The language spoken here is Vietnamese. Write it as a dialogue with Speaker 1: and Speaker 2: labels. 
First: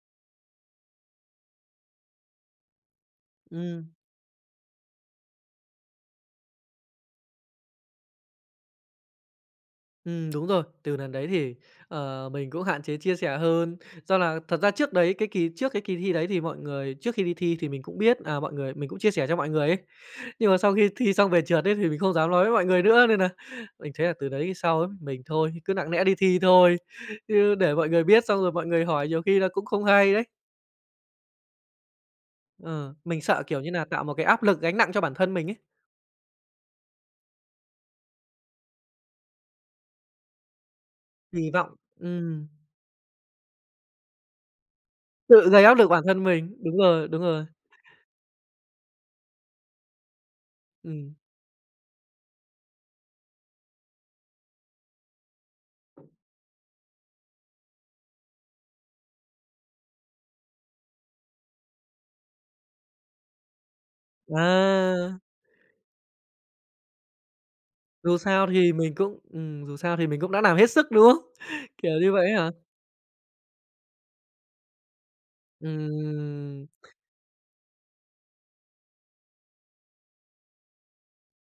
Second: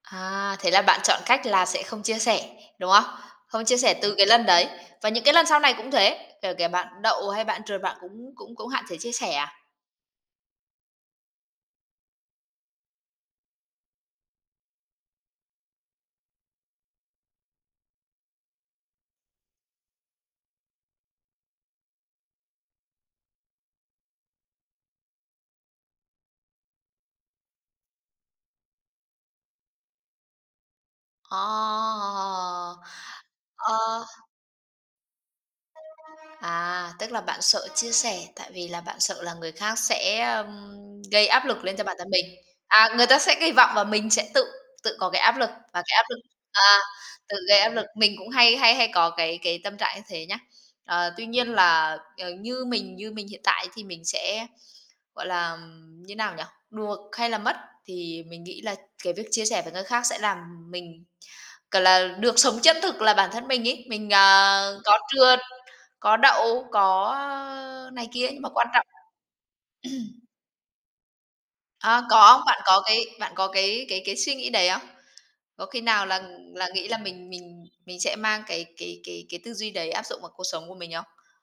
Speaker 1: À, thế là bạn chọn cách là sẽ không chia sẻ, đúng không? Không chia
Speaker 2: Ừm.
Speaker 1: sẻ từ cái lần đấy và những cái lần sau này cũng thế, kể kể bạn đậu hay bạn trượt bạn cũng cũng cũng hạn chế chia sẻ à?
Speaker 2: Ừm đúng rồi, từ lần đấy thì, ờ, mình cũng hạn chế chia sẻ hơn do là thật ra trước đấy cái kỳ trước cái kỳ thi đấy thì mọi người trước khi đi thi thì mình cũng biết, à, mọi người mình cũng chia sẻ cho mọi người ấy nhưng mà sau khi thi xong về trượt ấy thì mình không dám nói với mọi người nữa nên nà mình thấy là từ đấy sau ấm mình thôi, cứ nặng lẽ đi thi thôi chứ để mọi người biết xong rồi mọi người hỏi nhiều khi là cũng không hay đấy.
Speaker 1: Ờ.
Speaker 2: Ừ, mình sợ, kiểu như nà, tạo
Speaker 1: Ờ.
Speaker 2: một cái áp lực gánh nặng cho bản thân mình ấy.
Speaker 1: À, tức là bạn sợ chia sẻ tại vì là bạn sợ là người khác sẽ, ừm, gây áp
Speaker 2: Kỳ
Speaker 1: lực
Speaker 2: vọng,
Speaker 1: lên cho bản thân mình.
Speaker 2: ừm.
Speaker 1: À, người ta sẽ kỳ vọng và mình sẽ tự tự có cái áp
Speaker 2: Tự
Speaker 1: lực
Speaker 2: gây áp
Speaker 1: và
Speaker 2: lực
Speaker 1: cái
Speaker 2: bản
Speaker 1: áp lực
Speaker 2: thân mình, đúng
Speaker 1: à,
Speaker 2: rồi, đúng
Speaker 1: tự
Speaker 2: rồi.
Speaker 1: gây áp lực. Mình cũng hay hay hay có cái cái tâm trạng như thế nhá, ờ,
Speaker 2: Ừm.
Speaker 1: tuy nhiên là, ờ, như mình như mình hiện tại thì mình sẽ, gọi là, như nào nhỉ, được hay là mất thì mình nghĩ là cái việc chia sẻ với người khác sẽ làm mình c là được sống chân thực là bản thân mình ấy, mình, à, có
Speaker 2: À.
Speaker 1: trượt, có đậu, có này
Speaker 2: Dù
Speaker 1: kia nhưng
Speaker 2: sao
Speaker 1: mà quan
Speaker 2: thì
Speaker 1: trọng
Speaker 2: mình cũng ừm, dù sao thì mình cũng đã làm hết sức, đúng không? Kiểu
Speaker 1: À,
Speaker 2: như vậy ấy
Speaker 1: có
Speaker 2: hả?
Speaker 1: bạn có cái bạn có cái cái cái suy nghĩ đấy không? Có khi nào là
Speaker 2: Ừm.
Speaker 1: là nghĩ là mình mình mình sẽ mang cái cái cái cái tư duy đấy áp dụng vào cuộc sống của mình không?